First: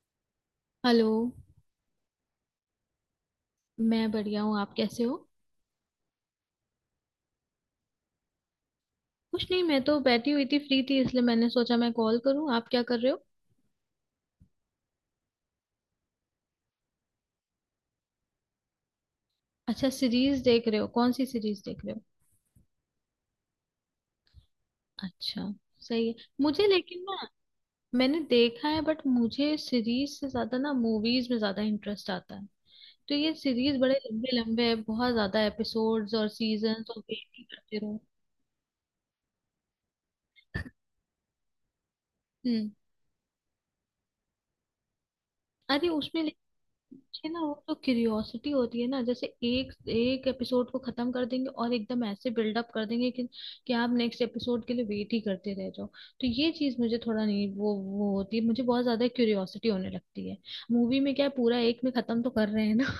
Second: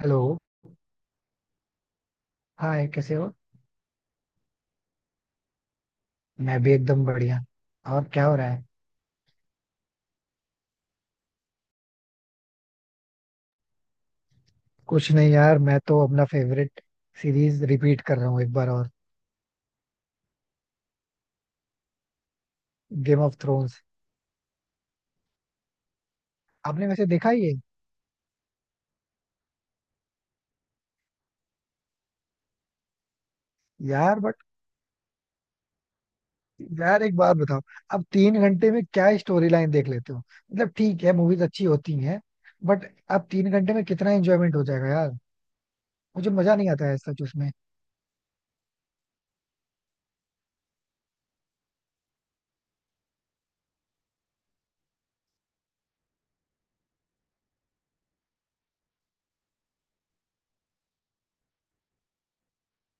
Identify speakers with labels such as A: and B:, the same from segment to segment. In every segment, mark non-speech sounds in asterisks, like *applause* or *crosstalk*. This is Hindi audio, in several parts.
A: हेलो।
B: हेलो।
A: हाय, कैसे हो?
B: मैं बढ़िया हूँ, आप कैसे हो?
A: मैं भी एकदम बढ़िया। और क्या हो रहा है?
B: कुछ नहीं, मैं तो बैठी हुई थी, फ्री थी इसलिए मैंने सोचा मैं कॉल करूँ। आप क्या कर रहे हो?
A: कुछ नहीं यार, मैं तो अपना फेवरेट सीरीज रिपीट कर रहा हूँ एक बार और।
B: अच्छा, सीरीज देख रहे हो? कौन सी सीरीज देख रहे हो?
A: Game of Thrones.
B: अच्छा। सही है। मुझे
A: आपने
B: लेकिन
A: वैसे
B: ना,
A: देखा ही है।
B: मैंने देखा है बट मुझे सीरीज से ज्यादा ना मूवीज में ज्यादा इंटरेस्ट आता है। तो ये सीरीज बड़े
A: यार
B: लंबे
A: बट,
B: लंबे है, बहुत ज्यादा एपिसोड्स और सीजन, और
A: यार एक
B: वेट
A: बात
B: ही
A: बताओ।
B: करते रहो।
A: अब 3 घंटे में क्या स्टोरी लाइन देख लेते हो? मतलब ठीक है, मूवीज अच्छी होती हैं।
B: हम्म।
A: बट अब 3 घंटे में कितना एंजॉयमेंट हो जाएगा यार?
B: अरे उसमें
A: मुझे मजा नहीं आता है सच
B: ये ना,
A: उसमें।
B: वो तो क्यूरियोसिटी होती है ना, जैसे एक एक एपिसोड को खत्म कर देंगे और एकदम ऐसे बिल्डअप कर देंगे कि आप नेक्स्ट एपिसोड के लिए वेट ही करते रह जाओ। तो ये चीज मुझे थोड़ा नहीं वो होती है, मुझे बहुत ज्यादा क्यूरियोसिटी होने लगती है। मूवी में क्या है, पूरा एक में खत्म तो कर रहे हैं ना।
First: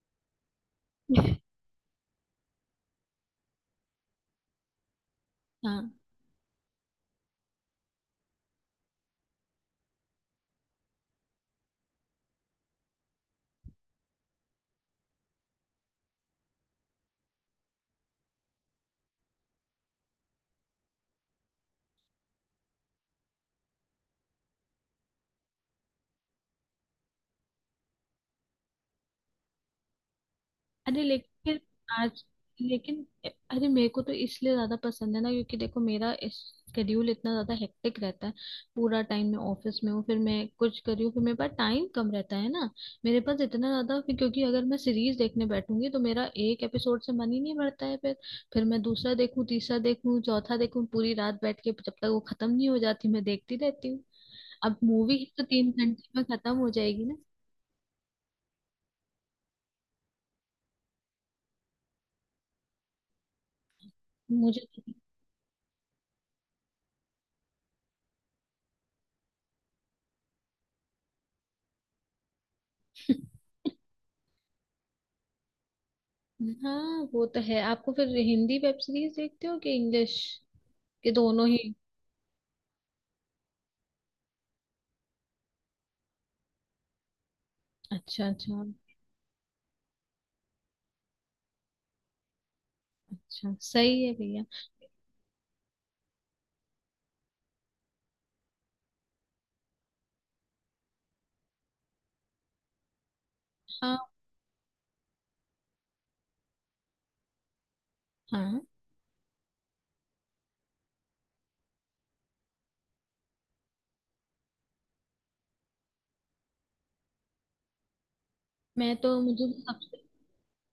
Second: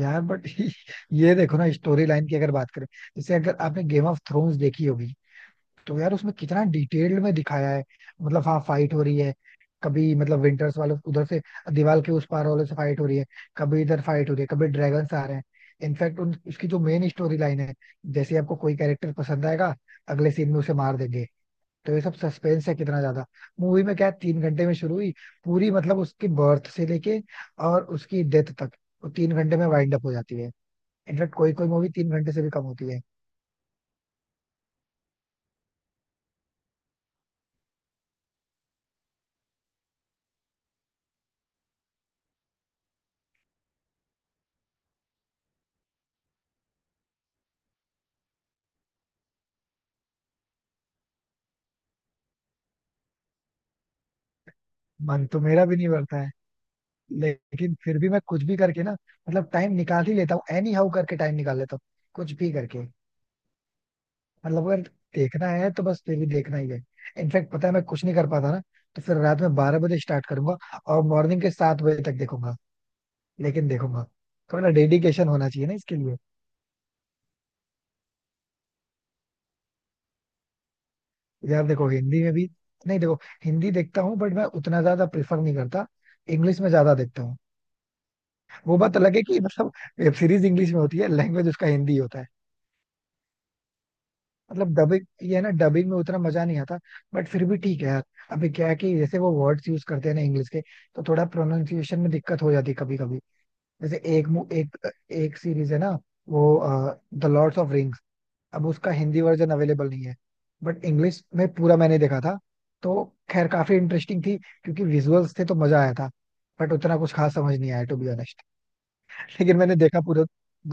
A: यार बट, *laughs* ये देखो ना, स्टोरी लाइन की अगर बात करें। जैसे अगर आपने गेम ऑफ थ्रोन्स देखी होगी
B: *laughs* हाँ।
A: तो यार, उसमें कितना डिटेल्ड में दिखाया है। मतलब हाँ, फाइट हो रही है। कभी मतलब विंटर्स वाले उधर से, दीवार के उस पार वाले से फाइट हो रही है। कभी इधर फाइट हो रही है, कभी ड्रैगन आ रहे हैं। इनफैक्ट उन उसकी जो मेन स्टोरी लाइन है। जैसे आपको कोई कैरेक्टर पसंद आएगा, अगले सीन में उसे मार देंगे। तो ये सब सस्पेंस है कितना ज्यादा। मूवी में क्या है, 3 घंटे में शुरू हुई पूरी, मतलब उसकी बर्थ से लेके और उसकी डेथ तक वो 3 घंटे में वाइंड अप हो जाती है।
B: अरे लेकिन
A: इनफैक्ट कोई
B: फिर
A: कोई मूवी तीन
B: आज
A: घंटे से भी कम होती है।
B: लेकिन अरे, मेरे को तो इसलिए ज्यादा पसंद है ना क्योंकि देखो मेरा स्केड्यूल इतना ज्यादा हेक्टिक रहता है। पूरा टाइम मैं ऑफिस में हूँ, फिर मैं कुछ कर रही हूँ, फिर मेरे पास टाइम कम रहता है ना। मेरे पास इतना ज्यादा फिर क्योंकि अगर मैं सीरीज देखने बैठूंगी तो मेरा एक एपिसोड से मन ही नहीं भरता है फिर। फिर मैं दूसरा देखूँ तीसरा देखूँ चौथा देखूँ, पूरी रात बैठ के जब तक वो खत्म नहीं हो जाती मैं देखती रहती हूँ। अब मूवी
A: मन तो
B: तो
A: मेरा
B: तीन
A: भी नहीं
B: घंटे
A: भरता
B: में
A: है,
B: खत्म हो जाएगी ना।
A: लेकिन फिर भी मैं कुछ भी करके ना, मतलब टाइम निकाल ही लेता हूँ। एनी हाउ करके टाइम निकाल लेता हूँ कुछ भी करके।
B: मुझे
A: मतलब अगर
B: तो
A: देखना है तो बस फिर भी देखना ही है। इनफैक्ट पता है, मैं कुछ नहीं कर पाता ना, तो फिर रात में 12 बजे स्टार्ट करूंगा और मॉर्निंग के 7 बजे तक देखूंगा, लेकिन देखूंगा। थोड़ा डेडिकेशन होना चाहिए ना इसके लिए।
B: हाँ, वो तो है। आपको फिर हिंदी वेब सीरीज देखते हो कि इंग्लिश के? दोनों
A: यार
B: ही?
A: देखो हिंदी में भी, नहीं देखो, हिंदी देखता हूँ बट मैं उतना ज्यादा प्रेफर नहीं करता, इंग्लिश में ज्यादा देखता हूँ।
B: अच्छा अच्छा।
A: वो बात अलग है कि मतलब वेब सीरीज इंग्लिश में होती है, लैंग्वेज उसका हिंदी होता है।
B: अच्छा सही है भैया।
A: मतलब डबिंग, ये है ना, डबिंग में उतना मजा नहीं आता, बट फिर भी ठीक है यार। अभी क्या है कि जैसे वो वर्ड्स यूज करते हैं ना इंग्लिश के, तो थोड़ा प्रोनाउंसिएशन में दिक्कत हो जाती है कभी कभी।
B: हाँ।
A: जैसे एक एक सीरीज है ना। वो द लॉर्ड्स ऑफ रिंग्स।
B: हाँ।
A: अब उसका हिंदी वर्जन अवेलेबल नहीं है, बट इंग्लिश में पूरा मैंने देखा था। तो खैर काफी इंटरेस्टिंग थी, क्योंकि विजुअल्स थे तो मजा आया था। बट उतना कुछ खास समझ नहीं आया, टू बी ऑनेस्ट।
B: मैं तो मुझे
A: लेकिन
B: तो
A: मैंने देखा
B: सबसे
A: पूरा,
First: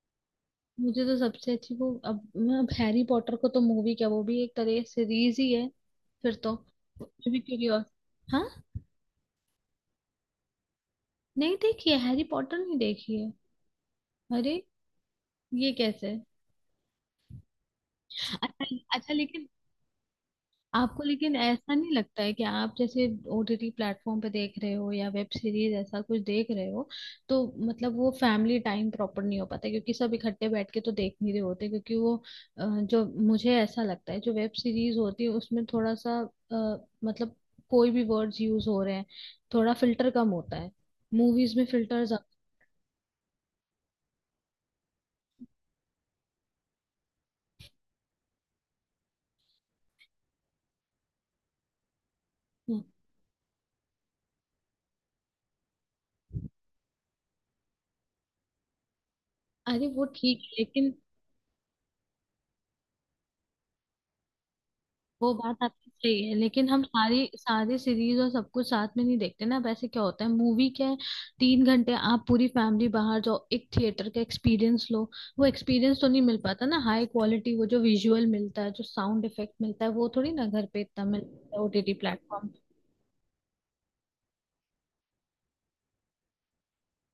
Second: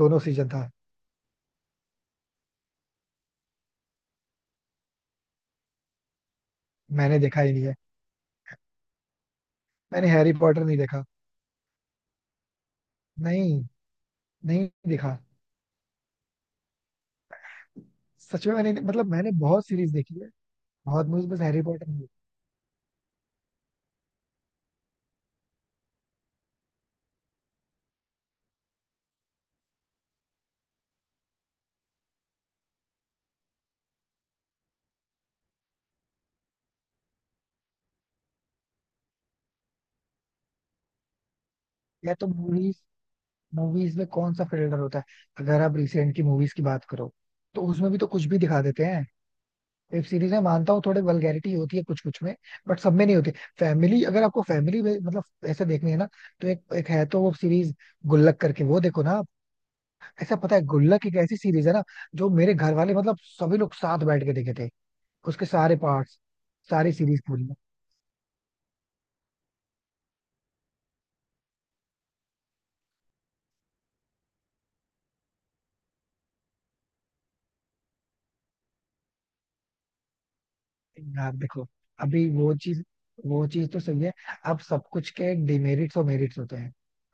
A: दोनों सीजन था।
B: मुझे तो सबसे अच्छी वो, अब मैं अब हैरी पॉटर को तो मूवी क्या वो भी एक तरह सीरीज ही है फिर तो।
A: मैंने
B: मुझे भी
A: देखा ही नहीं है।
B: क्यूरियस। हाँ।
A: मैंने हैरी पॉटर नहीं देखा।
B: नहीं देखी है, हैरी पॉटर नहीं देखी है।
A: नहीं,
B: अरे
A: नहीं देखा।
B: ये कैसे?
A: सच में
B: अच्छा
A: मैंने मतलब
B: अच्छा,
A: मैंने
B: लेकिन
A: बहुत सीरीज देखी है।
B: आपको
A: बहुत मूवीज,
B: लेकिन
A: बस हैरी
B: ऐसा
A: पॉटर
B: नहीं
A: नहीं देखी।
B: लगता है कि आप जैसे ओटीटी प्लेटफॉर्म पे देख रहे हो या वेब सीरीज ऐसा कुछ देख रहे हो, तो मतलब वो फैमिली टाइम प्रॉपर नहीं हो पाता क्योंकि सब इकट्ठे बैठ के तो देख नहीं रहे होते क्योंकि वो जो मुझे ऐसा लगता है जो वेब सीरीज होती है उसमें थोड़ा सा मतलब कोई भी वर्ड्स यूज हो रहे हैं, थोड़ा फिल्टर कम होता है, मूवीज में फिल्टर
A: या
B: ज्यादा।
A: तो मूवीज मूवीज में कौन सा फिल्टर होता है? अगर आप रिसेंट की मूवीज की बात करो, तो उसमें भी तो कुछ भी दिखा देते हैं। वेब सीरीज में मानता हूँ थोड़े वल्गैरिटी होती है कुछ कुछ में, बट सब में नहीं होती। फैमिली, अगर आपको फैमिली में मतलब ऐसे देखनी है ना, तो एक एक है तो वो सीरीज गुल्लक करके वो देखो ना आप।
B: अरे वो
A: ऐसा
B: ठीक है
A: पता है,
B: लेकिन।
A: गुल्लक एक ऐसी सीरीज है ना, जो मेरे घर वाले मतलब सभी लोग साथ बैठ के देखे थे।
B: वो
A: उसके
B: बात
A: सारे
B: आपकी
A: पार्ट्स,
B: सही है लेकिन हम
A: सारी सीरीज
B: सारी
A: पूरी।
B: सारी सीरीज और सब कुछ साथ में नहीं देखते ना। वैसे क्या होता है मूवी क्या है, 3 घंटे आप पूरी फैमिली बाहर जाओ, एक थिएटर का एक्सपीरियंस लो। वो एक्सपीरियंस तो नहीं मिल पाता ना, हाई क्वालिटी वो जो विजुअल मिलता है जो साउंड इफेक्ट मिलता है, वो थोड़ी ना घर पे इतना
A: यार
B: मिलता है
A: देखो,
B: ओटीटी
A: अभी
B: प्लेटफॉर्म।
A: वो चीज तो सही है। अब सब कुछ के डिमेरिट्स और मेरिट्स होते हैं।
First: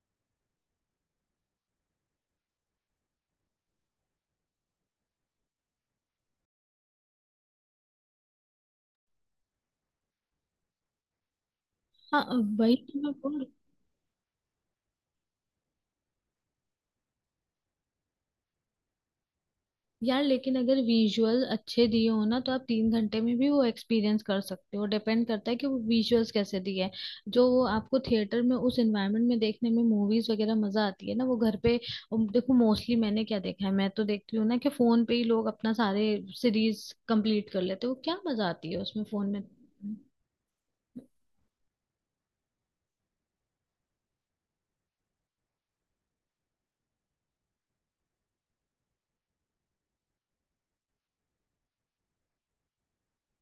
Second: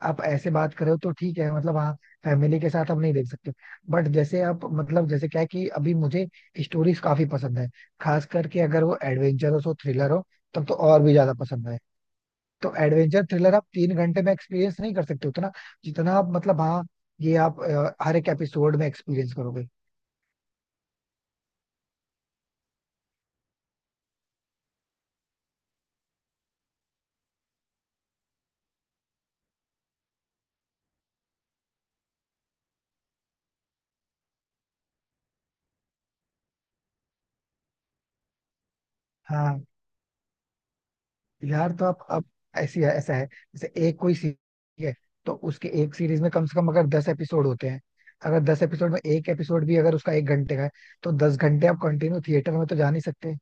A: आप ऐसे बात करो तो ठीक है, मतलब हाँ, फैमिली के साथ हम नहीं देख सकते। बट जैसे आप, मतलब जैसे क्या है कि अभी मुझे स्टोरीज काफी पसंद है, खास करके अगर वो एडवेंचरस हो, थ्रिलर हो, तब तो और भी ज्यादा पसंद है।
B: हाँ,
A: तो
B: वही तो मैं
A: एडवेंचर
B: बोल।
A: थ्रिलर आप तीन घंटे में एक्सपीरियंस नहीं कर सकते उतना, जितना आप, मतलब हाँ, ये आप हर एक एपिसोड में एक्सपीरियंस करोगे।
B: यार लेकिन अगर विजुअल अच्छे दिए हो ना तो आप 3 घंटे में भी वो एक्सपीरियंस कर सकते हो, डिपेंड करता है कि वो विजुअल्स कैसे दिए हैं। जो वो आपको थिएटर में उस एनवायरनमेंट में देखने में मूवीज वगैरह मजा आती है ना वो घर पे। देखो मोस्टली मैंने क्या देखा है, मैं तो देखती हूँ ना कि फोन पे ही लोग अपना सारे सीरीज कंप्लीट कर लेते हैं, वो क्या मजा आती है उसमें फोन में।
A: हाँ, यार तो आप अब, ऐसी है ऐसा है, जैसे एक कोई सीरीज है। तो उसके एक सीरीज में कम से कम अगर 10 एपिसोड होते हैं, अगर दस एपिसोड में एक एपिसोड भी अगर उसका एक घंटे का है, तो 10 घंटे आप कंटिन्यू थिएटर में तो जा नहीं सकते।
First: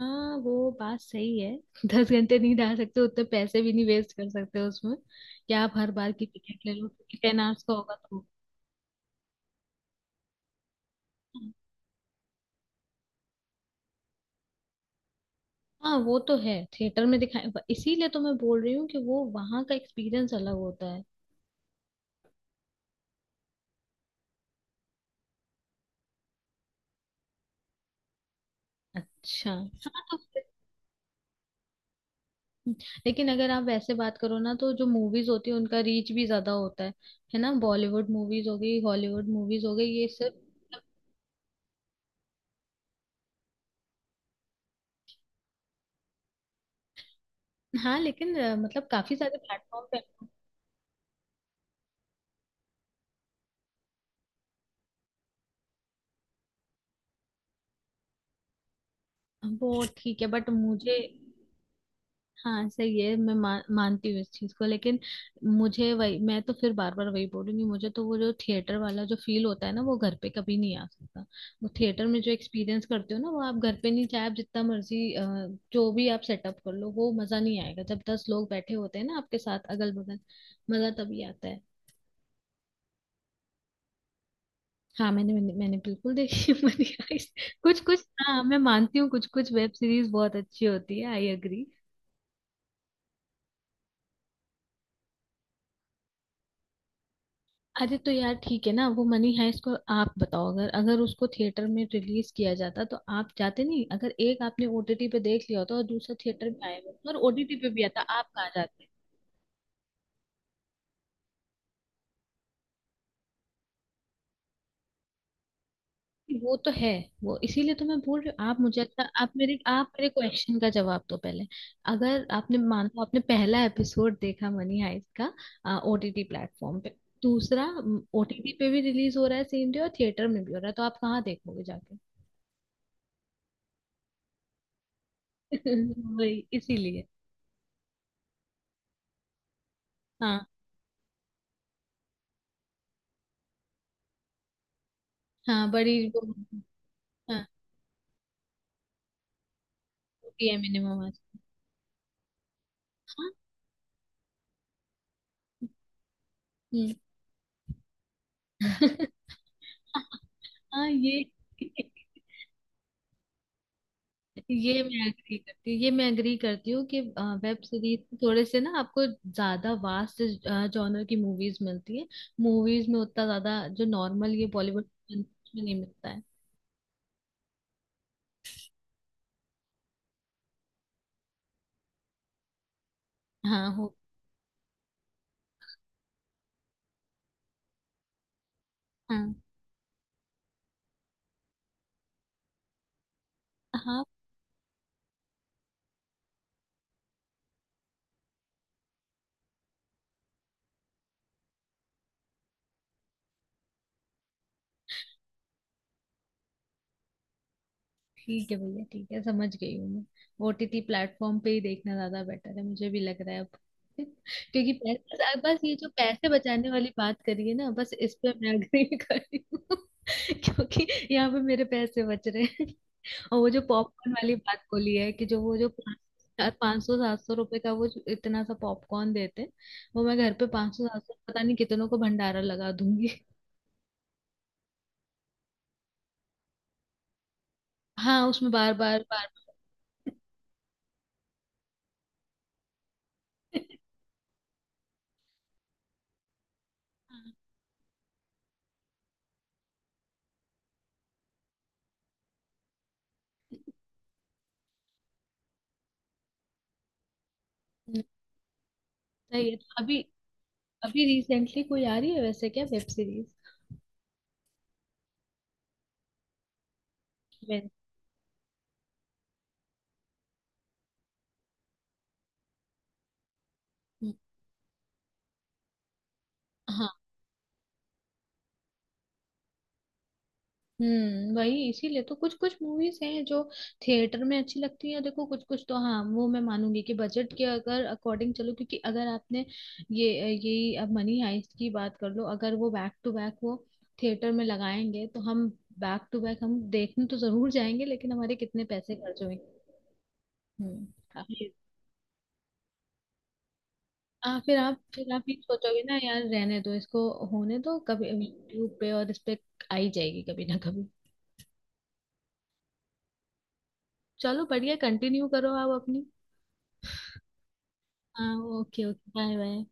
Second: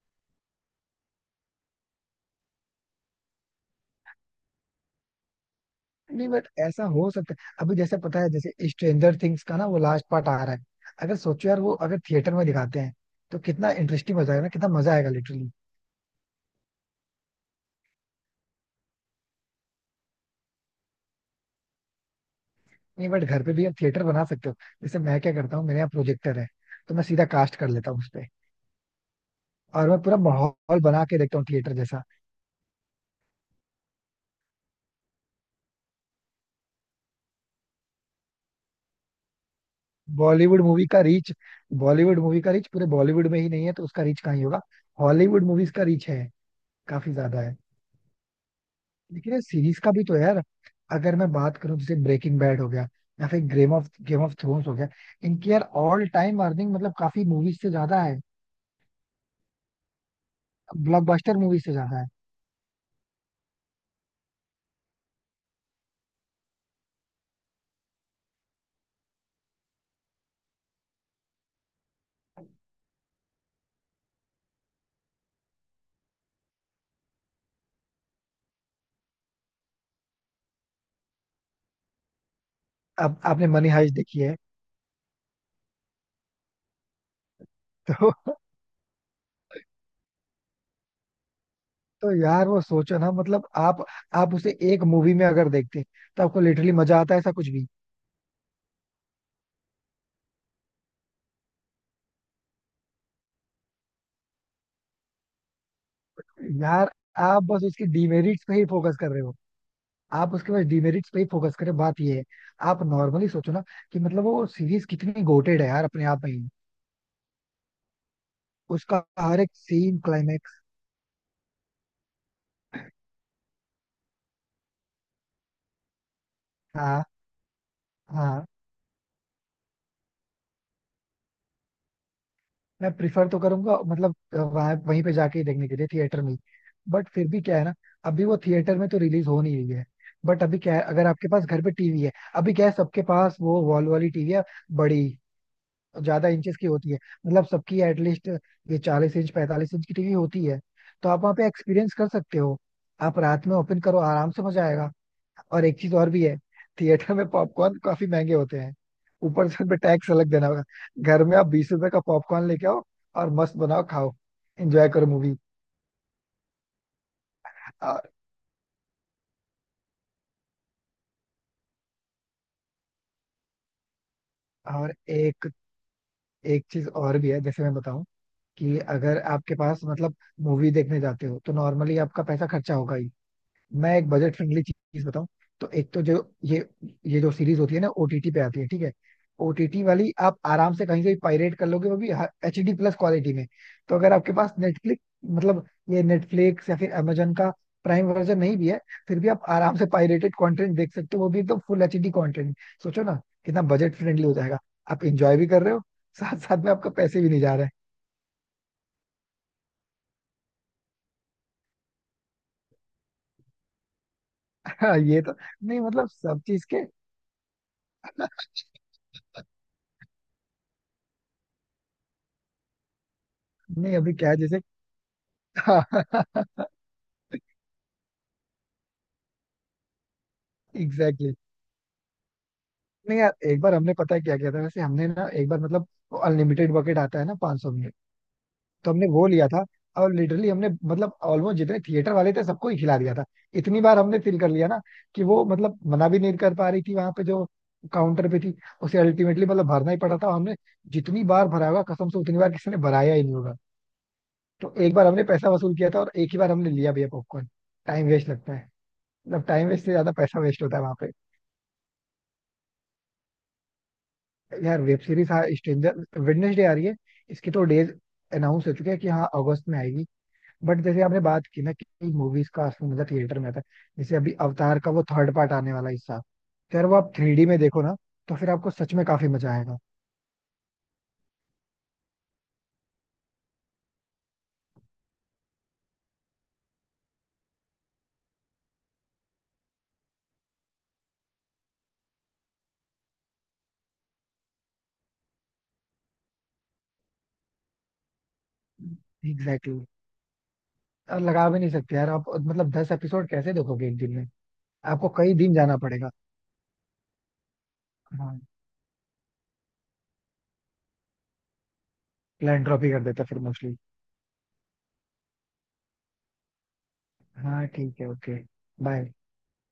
B: हाँ वो बात सही है। *laughs* 10 घंटे नहीं डाल सकते, उतने पैसे भी नहीं वेस्ट कर सकते उसमें। क्या आप हर बार की
A: नहीं बट
B: टिकट ले
A: ऐसा
B: लो
A: हो सकता
B: टेन
A: है,
B: आवर्स का
A: अभी
B: होगा
A: जैसे पता
B: तो।
A: है, जैसे स्ट्रेंजर थिंग्स का ना वो लास्ट पार्ट आ रहा है। अगर सोचो यार, वो अगर थिएटर में दिखाते हैं तो कितना इंटरेस्टिंग हो जाएगा ना, कितना मजा आएगा लिटरली।
B: हाँ वो तो है, थिएटर में दिखाए, इसीलिए तो मैं बोल रही हूँ कि वो वहां का एक्सपीरियंस अलग होता है।
A: नहीं बट घर पे भी आप थिएटर बना सकते हो। जैसे मैं क्या करता हूँ, मेरे यहाँ प्रोजेक्टर है, तो मैं सीधा कास्ट कर लेता हूँ उस पे।
B: अच्छा
A: और मैं
B: हाँ, तो
A: पूरा
B: फिर-
A: माहौल बना के देखता हूँ थिएटर जैसा।
B: लेकिन अगर आप वैसे बात करो ना तो जो मूवीज होती है उनका रीच भी ज्यादा होता है। है ना, बॉलीवुड मूवीज हो गई, हॉलीवुड मूवीज हो गई, ये सब।
A: बॉलीवुड
B: मतलब
A: मूवी का रीच बॉलीवुड मूवी का रीच पूरे बॉलीवुड में ही नहीं है, तो उसका रीच कहाँ ही होगा। हॉलीवुड मूवीज का रीच है, काफी ज्यादा है।
B: हाँ लेकिन मतलब काफी
A: लेकिन
B: सारे
A: ये सीरीज
B: प्लेटफॉर्म
A: का
B: पे।
A: भी तो है यार। अगर मैं बात करूं, जैसे ब्रेकिंग बैड हो गया, या फिर गेम ऑफ थ्रोन्स हो गया। इनकी यार ऑल टाइम अर्निंग मतलब काफी मूवीज से ज्यादा है,
B: वो ठीक है बट मुझे।
A: ब्लॉकबस्टर मूवी से ज्यादा है।
B: हाँ सही है मैं मान मानती हूँ इस चीज को लेकिन मुझे वही, मैं तो फिर बार बार वही बोलूंगी, मुझे तो वो जो थिएटर वाला जो फील होता है ना वो घर पे कभी नहीं आ सकता। वो थिएटर में जो एक्सपीरियंस करते हो ना वो आप घर पे नहीं, चाहे आप जितना मर्जी जो भी आप सेटअप कर लो वो मजा नहीं आएगा, जब 10 लोग बैठे होते हैं ना आपके साथ अगल बगल, मजा तभी आता है।
A: अब आपने मनी हाइस्ट देखी है?
B: हाँ मैंने मैंने, मैंने बिल्कुल देखी है। *laughs* मनी हाइस्ट कुछ कुछ
A: तो
B: हाँ मैं मानती हूँ, कुछ कुछ वेब सीरीज बहुत अच्छी होती है, आई एग्री।
A: तो यार वो सोचो ना, मतलब आप उसे एक मूवी में अगर देखते, तो आपको लिटरली मजा आता है ऐसा कुछ भी।
B: अरे तो यार ठीक है ना, वो मनी हाइस्ट को आप बताओ अगर अगर उसको थिएटर में रिलीज किया जाता तो आप जाते नहीं? अगर एक आपने ओटीटी पे देख लिया होता और दूसरा थिएटर में आया
A: यार
B: होता और
A: आप
B: ओटीटी
A: बस
B: पे भी
A: उसकी
B: आता, आप
A: डिमेरिट्स
B: कहाँ
A: पे ही
B: जाते?
A: फोकस कर रहे हो, आप उसके बाद डिमेरिट्स पे ही फोकस करें, बात ये है। आप नॉर्मली सोचो ना कि मतलब वो सीरीज कितनी गोटेड है यार, अपने आप में ही।
B: वो तो है। वो इसीलिए तो मैं बोल रही हूँ, आप मुझे
A: उसका
B: अच्छा आप
A: हर एक
B: मेरे आप
A: सीन
B: मेरे क्वेश्चन
A: क्लाइमेक्स।
B: का जवाब दो पहले। अगर आपने मान लो आपने पहला एपिसोड देखा मनी हाइस्ट का ओटीटी प्लेटफॉर्म पे,
A: हाँ,
B: दूसरा
A: हाँ,
B: ओटीटी पे भी रिलीज हो रहा है सेम डे और थिएटर में भी हो रहा है, तो आप कहाँ देखोगे जाके?
A: मैं प्रिफर तो करूंगा, मतलब वहां वहीं पे जाके ही देखने के लिए
B: *laughs*
A: थिएटर में।
B: वही इसीलिए।
A: बट फिर भी क्या है ना, अभी वो थिएटर में तो रिलीज हो नहीं रही है। बट
B: हाँ।
A: अभी क्या है, अगर आपके पास घर पे टीवी है, अभी क्या है, सबके पास वो वॉल वाली टीवी है, बड़ी,
B: हाँ बड़ी वो।
A: ज्यादा इंचेस की होती है, मतलब
B: हाँ
A: सबकी एटलीस्ट ये 40 इंच 45 इंच की टीवी होती
B: होती है,
A: है।
B: मिनिमम
A: तो
B: आज।
A: आप वहाँ पे एक्सपीरियंस कर सकते हो, आप
B: हाँ।
A: रात में ओपन करो, आराम से मजा आएगा। और एक चीज और भी है,
B: हम्म।
A: थिएटर में पॉपकॉर्न काफी महंगे होते हैं,
B: *laughs*
A: ऊपर से उनपे टैक्स अलग देना होगा।
B: हाँ ये।
A: घर में आप 20 रुपए का पॉपकॉर्न लेके आओ, और मस्त बनाओ खाओ,
B: ये
A: एंजॉय
B: मैं
A: करो मूवी।
B: एग्री करती हूँ, ये मैं एग्री करती हूँ कि वेब सीरीज
A: और
B: थोड़े से ना आपको ज्यादा वास्ट जॉनर की मूवीज मिलती है, मूवीज में उतना ज्यादा जो नॉर्मल ये बॉलीवुड
A: और
B: में
A: एक
B: नहीं मिलता है।
A: एक चीज और भी है, जैसे मैं बताऊं, कि अगर आपके पास मतलब मूवी देखने जाते हो तो नॉर्मली आपका पैसा खर्चा होगा ही।
B: हाँ हो।
A: मैं एक बजट फ्रेंडली चीज बताऊं, तो एक तो जो, ये ये जो सीरीज होती है ना ओटीटी पे आती है, ठीक है।
B: हाँ।
A: ओटीटी वाली आप आराम से कहीं से भी पायरेट कर लोगे, वो भी एचडी प्लस क्वालिटी में। तो
B: हाँ
A: अगर आपके पास नेटफ्लिक्स, मतलब ये नेटफ्लिक्स या फिर amazon का प्राइम वर्जन नहीं भी है, फिर भी आप आराम से पायरेटेड कंटेंट देख सकते हो, वो भी एकदम फुल एचडी कंटेंट। सोचो ना, कितना बजट फ्रेंडली हो जाएगा, आप इंजॉय भी कर रहे हो, साथ साथ में आपका पैसे भी नहीं जा रहे हैं।
B: ठीक है भैया, ठीक है, समझ गई हूँ मैं, ओटीटी प्लेटफॉर्म पे ही देखना ज्यादा बेटर है, मुझे भी लग रहा है अब। *laughs* क्योंकि
A: *laughs* हाँ, ये तो,
B: पैसे, बस ये
A: नहीं
B: जो
A: मतलब
B: पैसे
A: सब चीज
B: बचाने
A: के,
B: वाली बात करी है ना, बस इस पे मैं अग्री *laughs* कर रही हूँ *laughs* क्योंकि यहाँ पे मेरे पैसे बच रहे हैं। *laughs* और वो जो
A: नहीं
B: पॉपकॉर्न
A: अभी क्या
B: वाली
A: है, जैसे
B: बात बोली है कि जो वो जो
A: *laughs*
B: 500 700 रुपए का वो जो इतना सा पॉपकॉर्न देते हैं, वो मैं घर पे 500 700
A: एग्जैक्टली।
B: पता नहीं कितनों को भंडारा लगा दूंगी।
A: नहीं यार, एक बार हमने पता है क्या किया था, वैसे हमने ना एक बार, मतलब अनलिमिटेड बकेट आता है ना 500 में,
B: *laughs* हाँ उसमें बार
A: तो
B: बार
A: हमने
B: बार
A: वो लिया
B: बार-
A: था। और लिटरली हमने, मतलब ऑलमोस्ट जितने थिएटर वाले थे सबको ही खिला दिया था। इतनी बार हमने फील कर लिया ना, कि वो मतलब मना भी नहीं कर पा रही थी वहां पे
B: हाँ,
A: जो काउंटर पे थी। उसे अल्टीमेटली मतलब भरना ही पड़ा था, और हमने जितनी बार भरा होगा कसम से, उतनी बार किसी ने भराया ही नहीं होगा। तो एक बार हमने पैसा वसूल किया था, और एक ही बार हमने लिया भी है पॉपकॉर्न। टाइम वेस्ट लगता है, मतलब
B: सही है
A: टाइम
B: तो
A: वेस्ट से
B: अभी,
A: ज्यादा पैसा वेस्ट होता है वहां।
B: अभी रिसेंटली कोई आ रही है वैसे क्या वेब सीरीज?
A: यार वेब सीरीज, हाँ, स्ट्रेंजर वेडनेसडे आ रही है। इसके तो
B: वेब।
A: डेज अनाउंस हो चुके हैं कि हाँ, अगस्त में आएगी। बट जैसे आपने बात की ना, कि मूवीज का असली मजा थिएटर में आता है। जैसे अभी अवतार का वो थर्ड पार्ट आने वाला है इस साल, तो यार
B: हाँ।
A: वो आप 3D में देखो ना, तो फिर आपको सच में काफी मजा आएगा।
B: हम्म, वही इसीलिए तो कुछ कुछ मूवीज हैं जो थिएटर में अच्छी लगती हैं देखो, कुछ कुछ तो हाँ वो मैं मानूंगी कि बजट के अगर अकॉर्डिंग चलो क्योंकि अगर आपने ये यही, अब मनी हाइस्ट की बात कर लो, अगर वो बैक टू बैक वो थिएटर में लगाएंगे तो हम बैक टू बैक हम देखने तो जरूर जाएंगे लेकिन हमारे कितने पैसे खर्च होंगे?
A: Exactly, exactly.
B: हम्म।
A: और लगा भी नहीं सकते यार आप, मतलब 10 एपिसोड कैसे देखोगे एक दिन में।
B: फिर आप
A: आपको
B: ये
A: कई दिन जाना
B: सोचोगे ना
A: पड़ेगा।
B: यार रहने दो इसको, होने दो, कभी
A: हाँ,
B: यूट्यूब पे और इस पे आई जाएगी कभी ना कभी।
A: प्लान ड्रॉप ही कर देता फिर मोस्टली।
B: चलो बढ़िया, कंटिन्यू करो आप अपनी।
A: हाँ ठीक है, ओके,
B: हाँ okay. Okay
A: bye.
B: Bye bye.